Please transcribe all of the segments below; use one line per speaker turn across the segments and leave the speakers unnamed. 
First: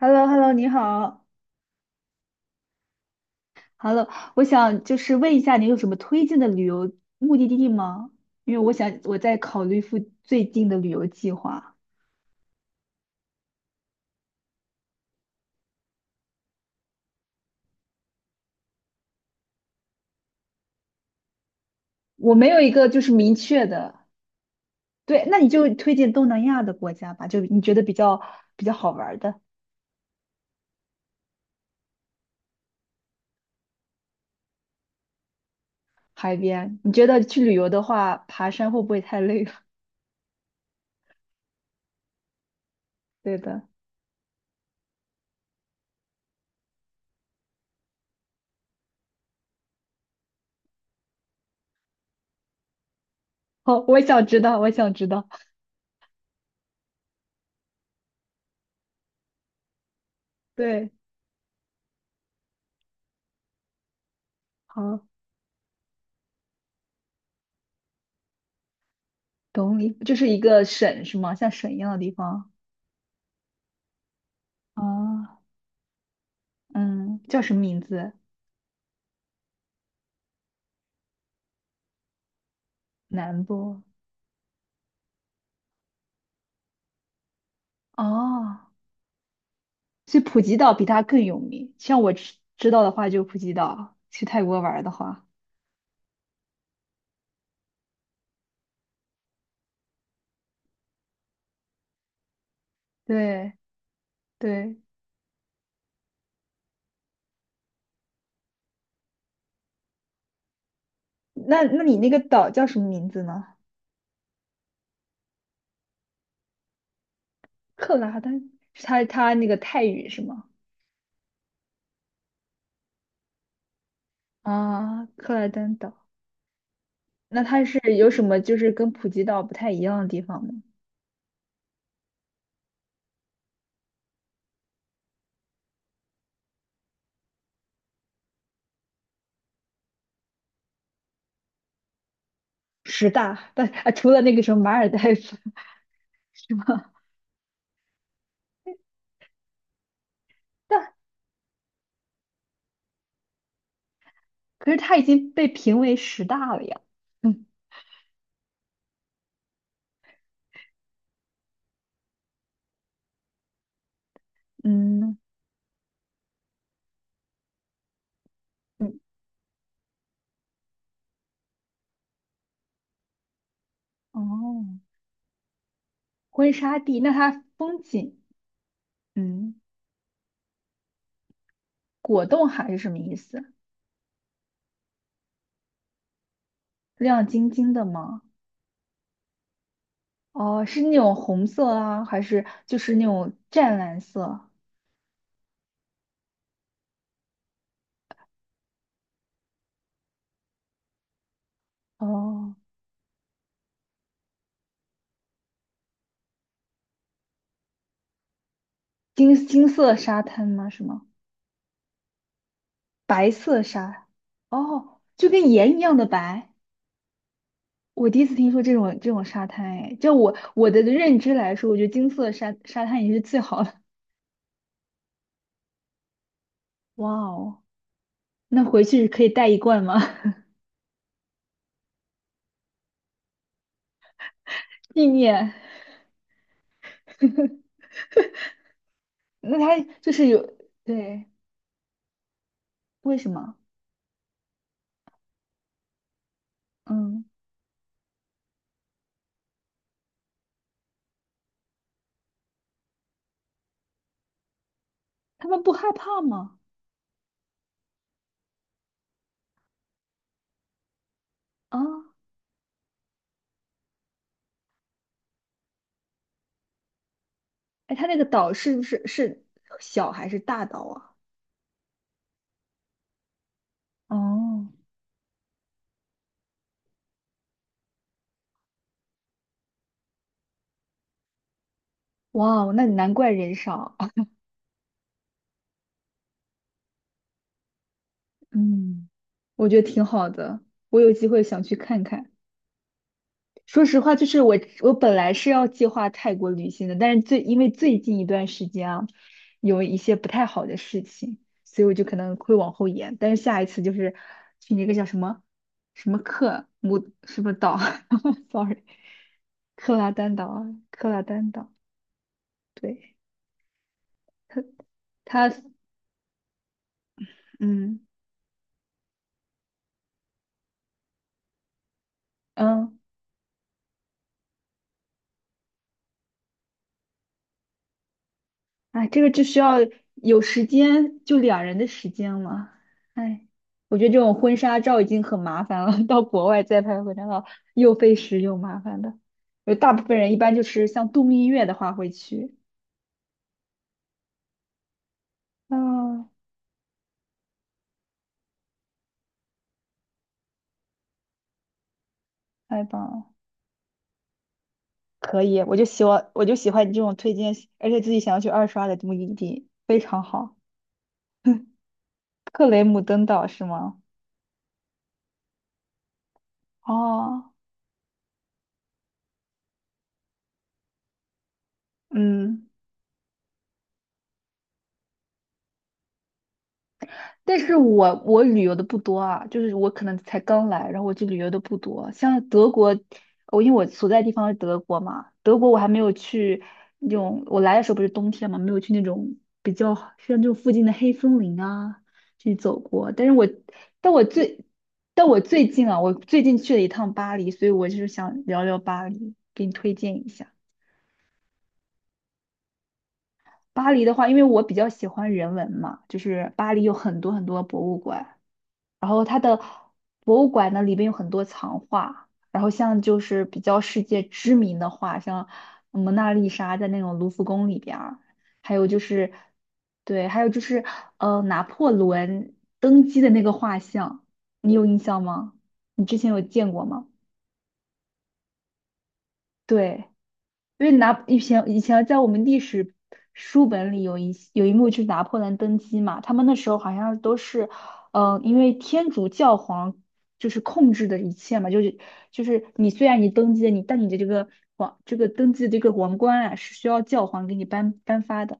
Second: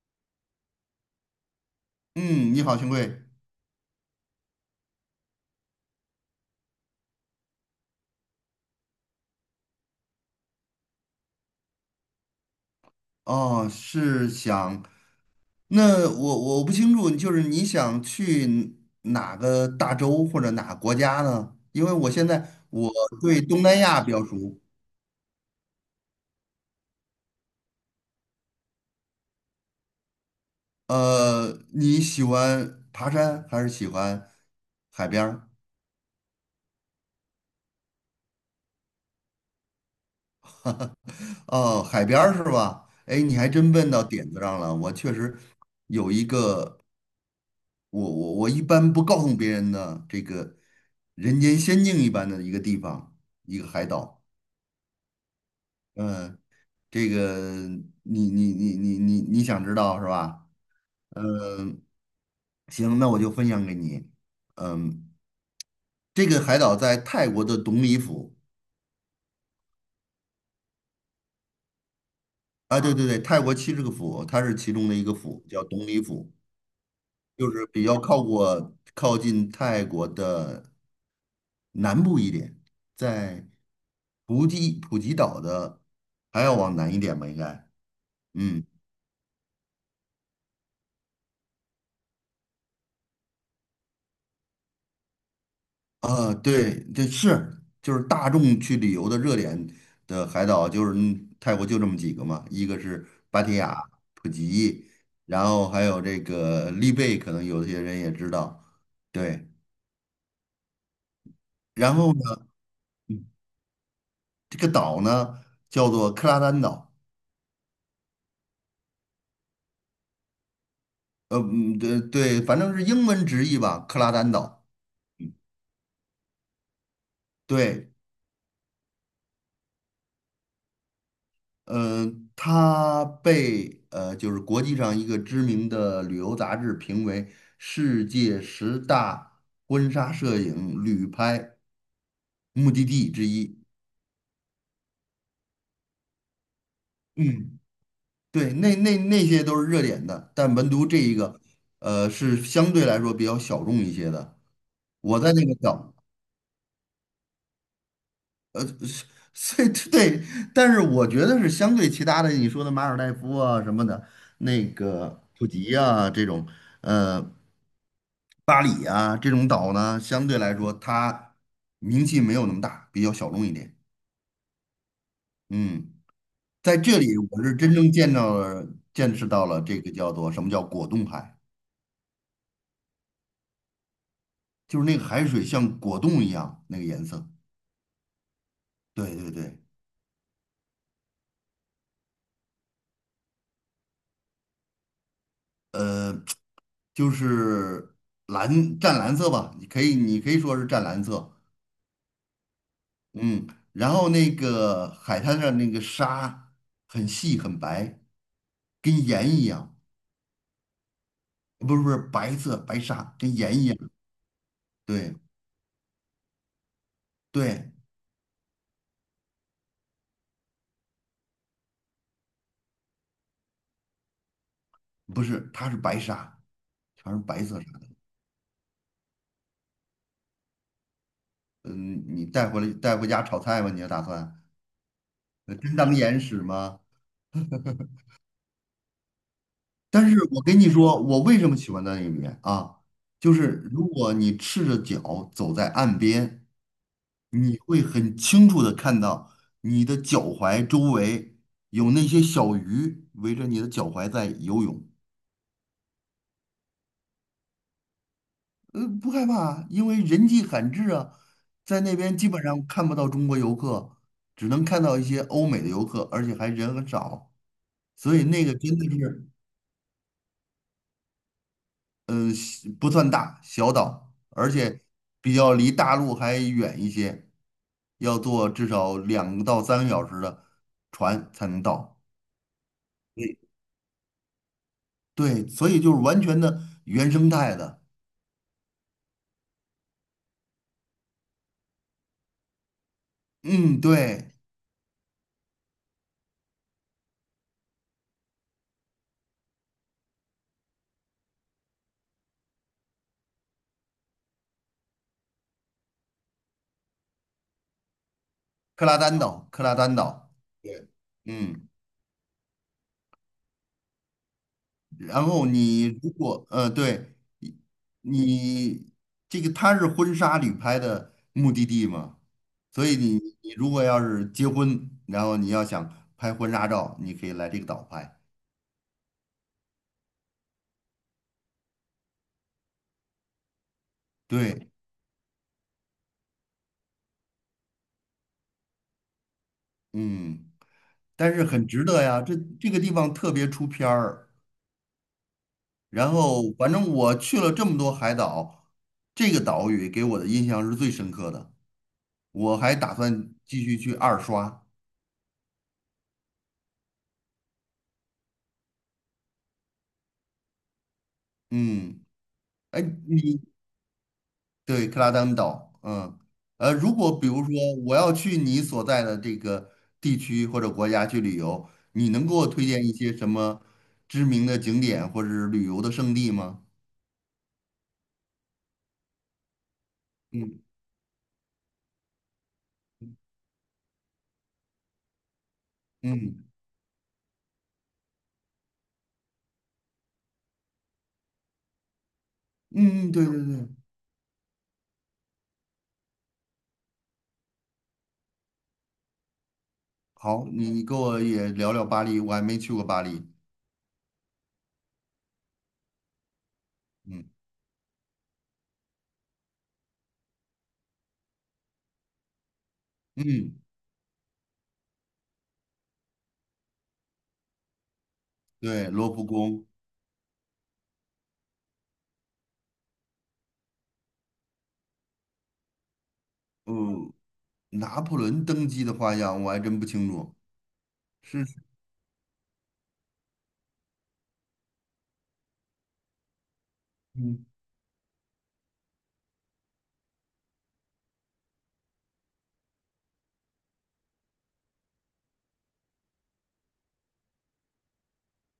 Hello Hello 你好
嗯，你好，兄贵。
，Hello，我想就是问一下，你有什么推荐的旅游目的地吗？因为我想我在考虑最近的旅游计划，
哦，那我不清楚，就是你想去哪个大洲或者哪个国家呢？因为我现
我没有
在
一个
我
就是明
对东
确
南
的。
亚比较熟。
对，那你就推荐东南亚的国家吧，就你觉得比较好玩儿的
呃，你喜欢爬山还是喜欢海边儿？
海边。你觉得去旅游的话，爬山会不会太累了？
哦，海边儿是吧？哎，你
对
还
的，
真问到点子上了。我确实有一个，我一般不告诉别人的这个人间仙境一般的一个地方，一个
好，
海
我
岛。
想知道，我想知道。
嗯，这个你想知道是吧？
对，
嗯，行，那我就分享给你。
好，
嗯，这个海岛在泰国的董里府。
懂你，就是一个省是吗？像省一样的地方。
啊，对对对，泰国70个府，它是其中的一个
啊，
府，叫董里府，
嗯，叫
就
什么
是
名
比较
字？
靠近泰国的南部一点，
南
在
波
普吉岛的还要往南一点吧，应该。
哦，
嗯，
所以普吉岛比它更有名。像我知道的话，就普吉岛。去泰国玩儿的话，
啊，对，这是就是大众去旅游的热点的海岛，就是泰国就这么几个嘛，一个是芭
对
提雅、普
对，
吉，然后还有这个丽贝，可能有些人也知道。对，
那
然
你那
后
个
呢，
岛叫什么名字呢？
这个岛呢叫做克拉丹岛。
克拉丹是它那个泰语是吗？
嗯对对，反正是英文直译吧，克拉丹岛。
啊，克拉丹岛。那它是
对，
有什么就是跟普吉岛不太一样的地方吗？
嗯，它被就是国际上一个知名的旅游杂志评为世界十大婚纱摄影旅拍目的
十
地之
大，
一。
但啊，除了那个什么马尔代夫是吗？
嗯，对，那些都是热点的，但唯 独
但
这一个，是相对来说比较小众一些的。
可是它已
我在
经
那
被
个
评
叫。
为十大了呀。嗯
是所以对，但是我觉得是相对其他的，你说的马尔代夫啊什么的，那
嗯
个普吉啊这种，呃，巴黎
嗯，
啊这种岛呢，相对来说它名气没有那么大，比较小众一点。
哦。
嗯，
婚
在
纱
这
地，那
里
它
我是真
风
正见
景，
到了、见识到
嗯，
了这个叫做什么叫果冻海，
果冻海是什么意思？
就是那个海水像果冻一样那个颜
亮
色。
晶晶的吗？
对对对。
哦，是那种红色啊，还是就是那种湛蓝色？
呃，就是湛蓝色吧，你可以说是湛蓝色。
哦，
嗯，然后那个海滩上那个沙很细很白，跟盐
金
一
金
样。
色沙滩吗？是吗？
不是不是白沙，
白
跟盐
色
一样。
沙，哦，
对
就跟盐一样的白。
对，
我第一次听说这种沙滩，哎，就我的认知来说，我觉得金色沙滩也是最好的。
不是，它是白沙，
哇
全是白色
哦，
沙的。
那回去可以带一罐吗？
嗯，你带回家炒菜吧，你要打算，
纪念。
真当盐使吗？
那它就
但是
是有，
我跟你说，我
对，
为什么喜欢在那边啊？
为什
就
么？
是如果你赤着脚走在岸边，
嗯，
你会很清楚的看到你的脚踝周围有那些小鱼围着你的脚踝在游泳。
他们不害怕吗？
不害怕，因为人迹罕至啊，
啊，
在那边基本上看不到中国游客，只能看到一些欧美的游客，而且还人很少，
哎，他
所
那个
以那
岛
个
是
真
不
的
是
是。
是小还是大岛啊？
嗯，是不算大，小岛，而
哦，
且比较离大陆还远一些，要坐至少2到3个小时的船才能到。
哇，那难怪
对，
人少。
对，所以就是完全的原生态的。
嗯，我觉得挺好的，我有机会想去看看。
嗯，
说实话，就
对，
是我本来是要计划泰国旅行的，但是因为最近一段时间啊，有一些不太好的事情，所以我就可能会往后延。但是下一次就是去那个叫什么什么克姆什么岛 ，sorry，
克拉丹岛，克拉丹
克拉
岛。
丹岛啊，
对，
克拉丹
嗯。
岛，对，它
然后
它
你如果对，你
嗯
你这个它是婚纱旅拍的目的地嘛，所以
嗯。
你如果要是结婚，然后你要想拍婚纱照，你可以来这个岛拍。
哎，这个就需要有时间，就两人的时间了。哎，我觉得这种婚
对，
纱照已经很麻烦了，到国外再拍婚纱照又费时又麻烦的。有大部分人一
嗯，
般就是像度
但是
蜜
很
月的
值
话
得
会
呀，这
去。
这个地方特别出片儿。
啊，
然后反正我去了这么多海岛，这个岛屿给我的印象是最深刻的。我还
太
打
棒了，
算继续去二刷。
可以，我就喜欢，我就喜欢你这种推荐，而且自己想要去二刷的目的地，非常好。
嗯，
克
哎，
雷姆登
你
岛是吗？
对，克拉丹岛，如果比如
哦，
说我要去你所在的这个地区或者国家去旅游，你能给我推
嗯。
荐一些什么知名的景点或者是旅游的胜地吗？
但是我旅游的不多啊，就是我可能才
嗯
刚来，然后我就旅游的不多。像德国，我因为我所在地方是德国嘛，德国我还没有
嗯
去那种，我来的时候不是冬天嘛，没有去那种比较像这种附近的黑森林啊去走
嗯，
过。
对
但是
对
我
对，
但我最但我最近啊，我最近去了一趟巴黎，所以我就是想聊聊巴黎，给你推荐一
好，
下。
你给我也聊聊巴黎，我还没去过巴黎。
巴黎的话，因为我比较喜欢人文嘛，就是巴黎有很
嗯
多很多博物馆。然后它的博物馆呢里边有很多藏画，然后像就是
嗯，
比较世界知名的画，像蒙娜丽莎在那种卢浮宫里边儿，还有
对，
就
罗浮
是，
宫，
对，还有就是拿破仑登基的那个画像，你有印象吗？你之前有见过吗？
嗯，拿破仑登基的画像我还真不
对。
清楚，
因为以
是，
前以前在我们历史书本里有一幕就是拿破仑登基嘛，他们那时候好像都
嗯，
是，因为天主教皇就是控制的一切嘛，就是你虽然你登基了，但你的这个登基的这个王冠啊是需要教皇给你颁发的，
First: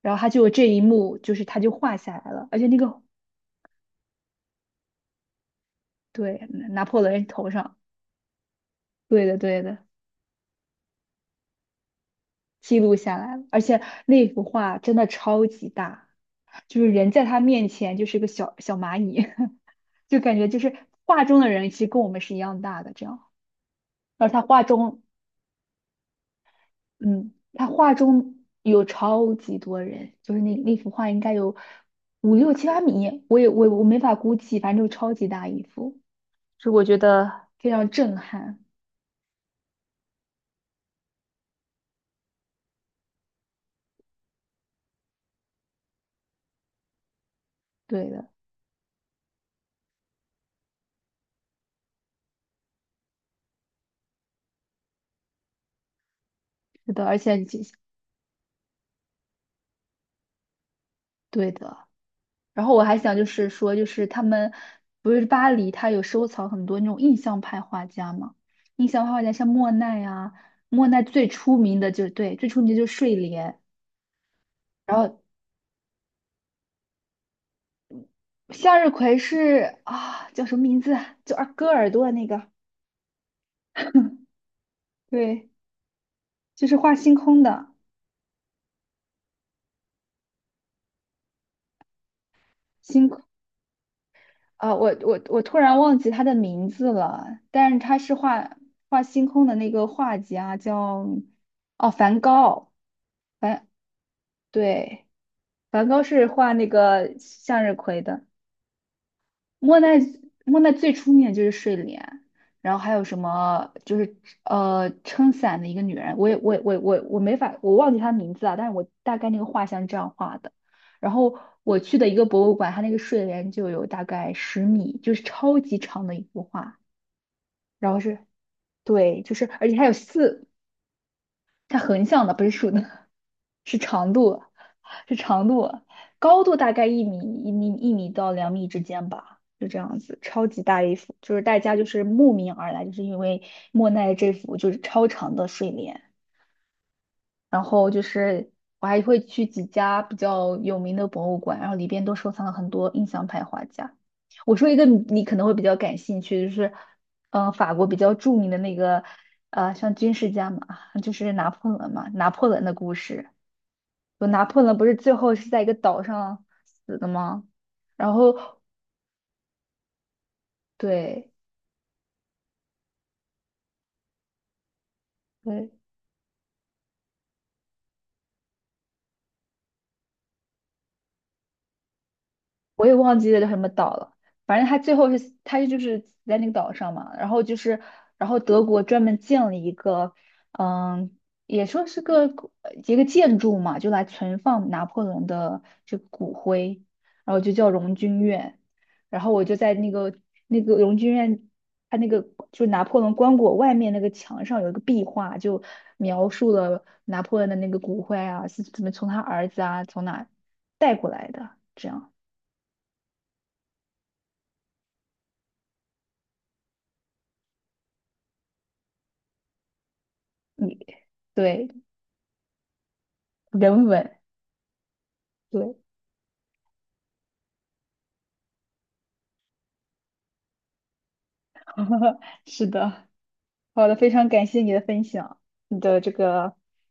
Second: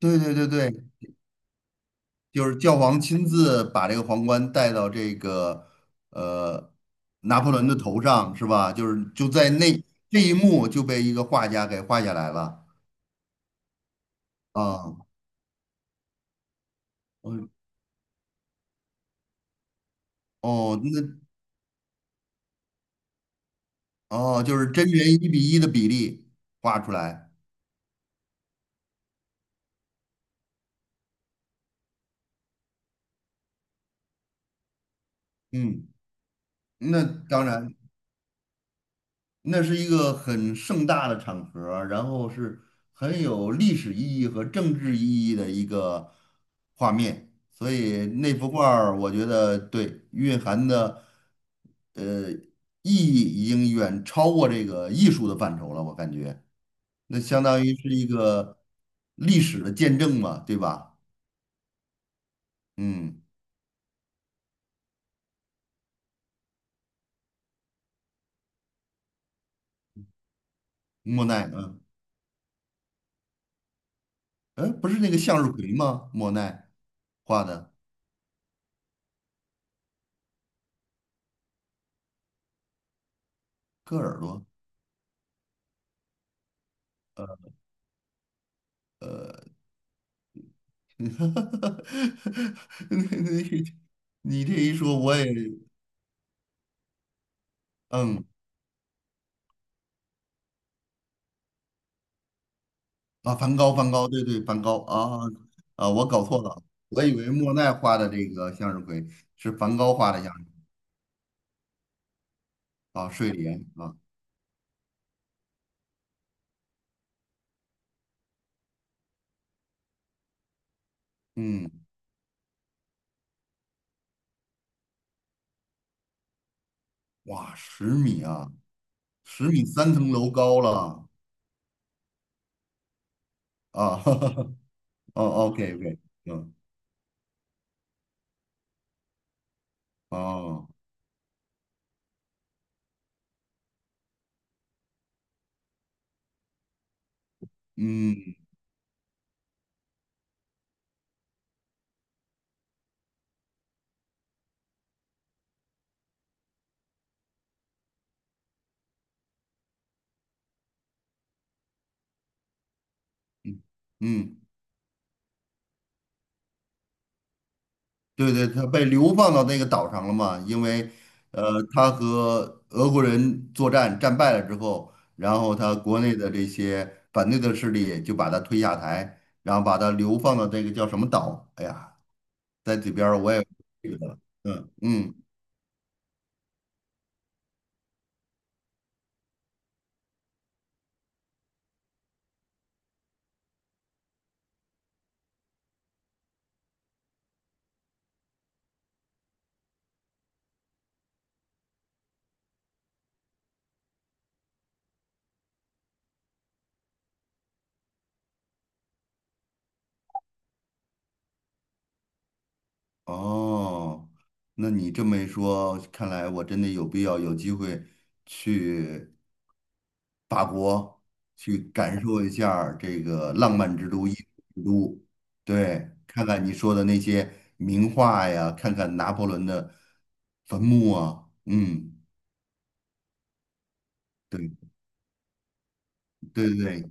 然后他
对
就
对
有这一
对，
幕，就是他就画下来了，
就是
而且
教皇亲自把这个皇冠戴到这个
对
呃
拿破仑
拿
头
破仑的
上，
头上，是吧？就是
对
就
的
在
对
那
的。
这一幕就被一个画家给画下来了。
记录下来了，而且那幅画真
啊，
的超级大，就是人在他
嗯
面前就是个小小蚂蚁，就感觉就是
哦，那
画中的人其实跟我们是一样大的这样。而他
哦就
画
是真
中，
人1:1的比例画出来。
嗯，他画中有超级多人，就是那幅画应该有5、6、7、8米，我也我没法估计，反正就超级大一
嗯，
幅，就我觉
那当
得非
然
常震撼。
那是一个很盛大的场合，然后是很有历史意义和政治意义的一个画面，所以
对的，
那幅画儿我觉得对蕴含的意义已经远超过这个艺术的范畴了，我感觉
是的，而
那
且
相当于是一个历史的见证嘛，对吧？
对的。然后我还想
嗯，
就是说，就是他们不是巴黎，他有收藏很多那种印象派画家嘛？印象派画家像莫奈啊，莫奈
莫
最
奈，
出
嗯，
名的就是，对，最出名的就是睡莲。
哎，不
然
是那个
后
向日葵吗？莫奈画的
向日葵是啊，叫什么名字啊？就二割耳朵的那个，
割耳朵。
对，就是画星空的
你
星空
你你这
啊，
一
我
说，我
我
也
我突然忘记他的名字了，但是他是
嗯
画星空的那个画家叫哦梵高，
梵
梵
高，梵高，对对，梵高
对。
啊
梵
啊，
高
我搞
是
错
画
了，
那
我以
个
为莫
向
奈
日
画
葵
的
的，
这个向日葵是梵
莫
高
奈
画的向日
莫奈最出名的就是睡莲，然后还
葵
有
啊，
什
睡莲
么
啊，
就是撑伞的一个女人，我也我没法我忘记她名字啊，但是我大概那个画像是这样画的。然后
嗯，
我去的一个博物馆，它那个睡莲就有大概10米，就是超级长的一幅画，
哇，十
然后是
米啊，
对，就
十
是
米
而且它有
3层楼
四
高了。
它横向的不是竖的，是
啊，
长度，是
哦
长度，
，OK OK，
高
嗯，
度大概一米到两米之间吧，就这样子，超级
哦，
大一幅，就是大家就是慕名而来，就是因为莫奈这幅就是超长的睡莲。然后就
嗯
是我还会去几家比较有名的博物馆，然后里边都收藏了很多印象派画家。我说一个你可能会比较感兴趣，就是法国比较著名的那个像军事家嘛，就是拿破仑嘛，拿破仑的故事。
嗯。
就
嗯
拿破仑不是最后是在一个岛上死的吗？然
对
后
对，他被流放到那个岛上了嘛，因为，
对
他和俄国人作战战败了之后，然后
对，
他国内的这些反对的势力就把他推下台，然后把他流放到这个叫什么岛？哎呀，在
我
这
也
边
忘
儿
记
我
了
也
叫什么
记
岛
不得
了，
了，
反正
嗯
他最
嗯，
后是他就是死在那个岛上嘛，然后德国专门建了一个，嗯，也说是个古呃一个建筑嘛，就来存放拿破仑的这个骨灰，然后就叫荣军院，然后我就在那个荣军院。他那个就是拿破仑棺椁外面那个墙上有一个壁画，就描述了拿破仑的那个骨灰啊，是怎么从他儿子啊从哪带过来的，这样。
哦，那你这么一说，看来我真的有必要有机会去。法
你
国去
对
感受一下儿这个浪漫
人
之都、
文，
艺术之都，
对，
对，看看你说的那些名画呀，看看拿破仑的坟墓啊，嗯，
是的，好的，非常感谢
对
你的分享，你的这
对
个
对对，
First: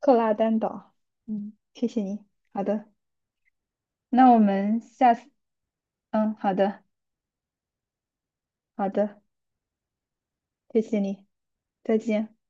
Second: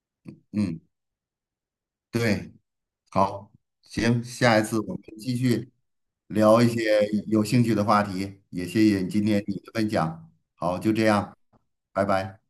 克拉丹
嗯，
岛，嗯，谢谢你。
对，
好的，
好，行，
那我
下一次
们
我们
下次，
继续
嗯，好
聊一
的，
些有兴趣的话题，也
好
谢谢你
的，
今天你的分享，好，
谢
就
谢
这
你，
样，
再
拜
见。
拜。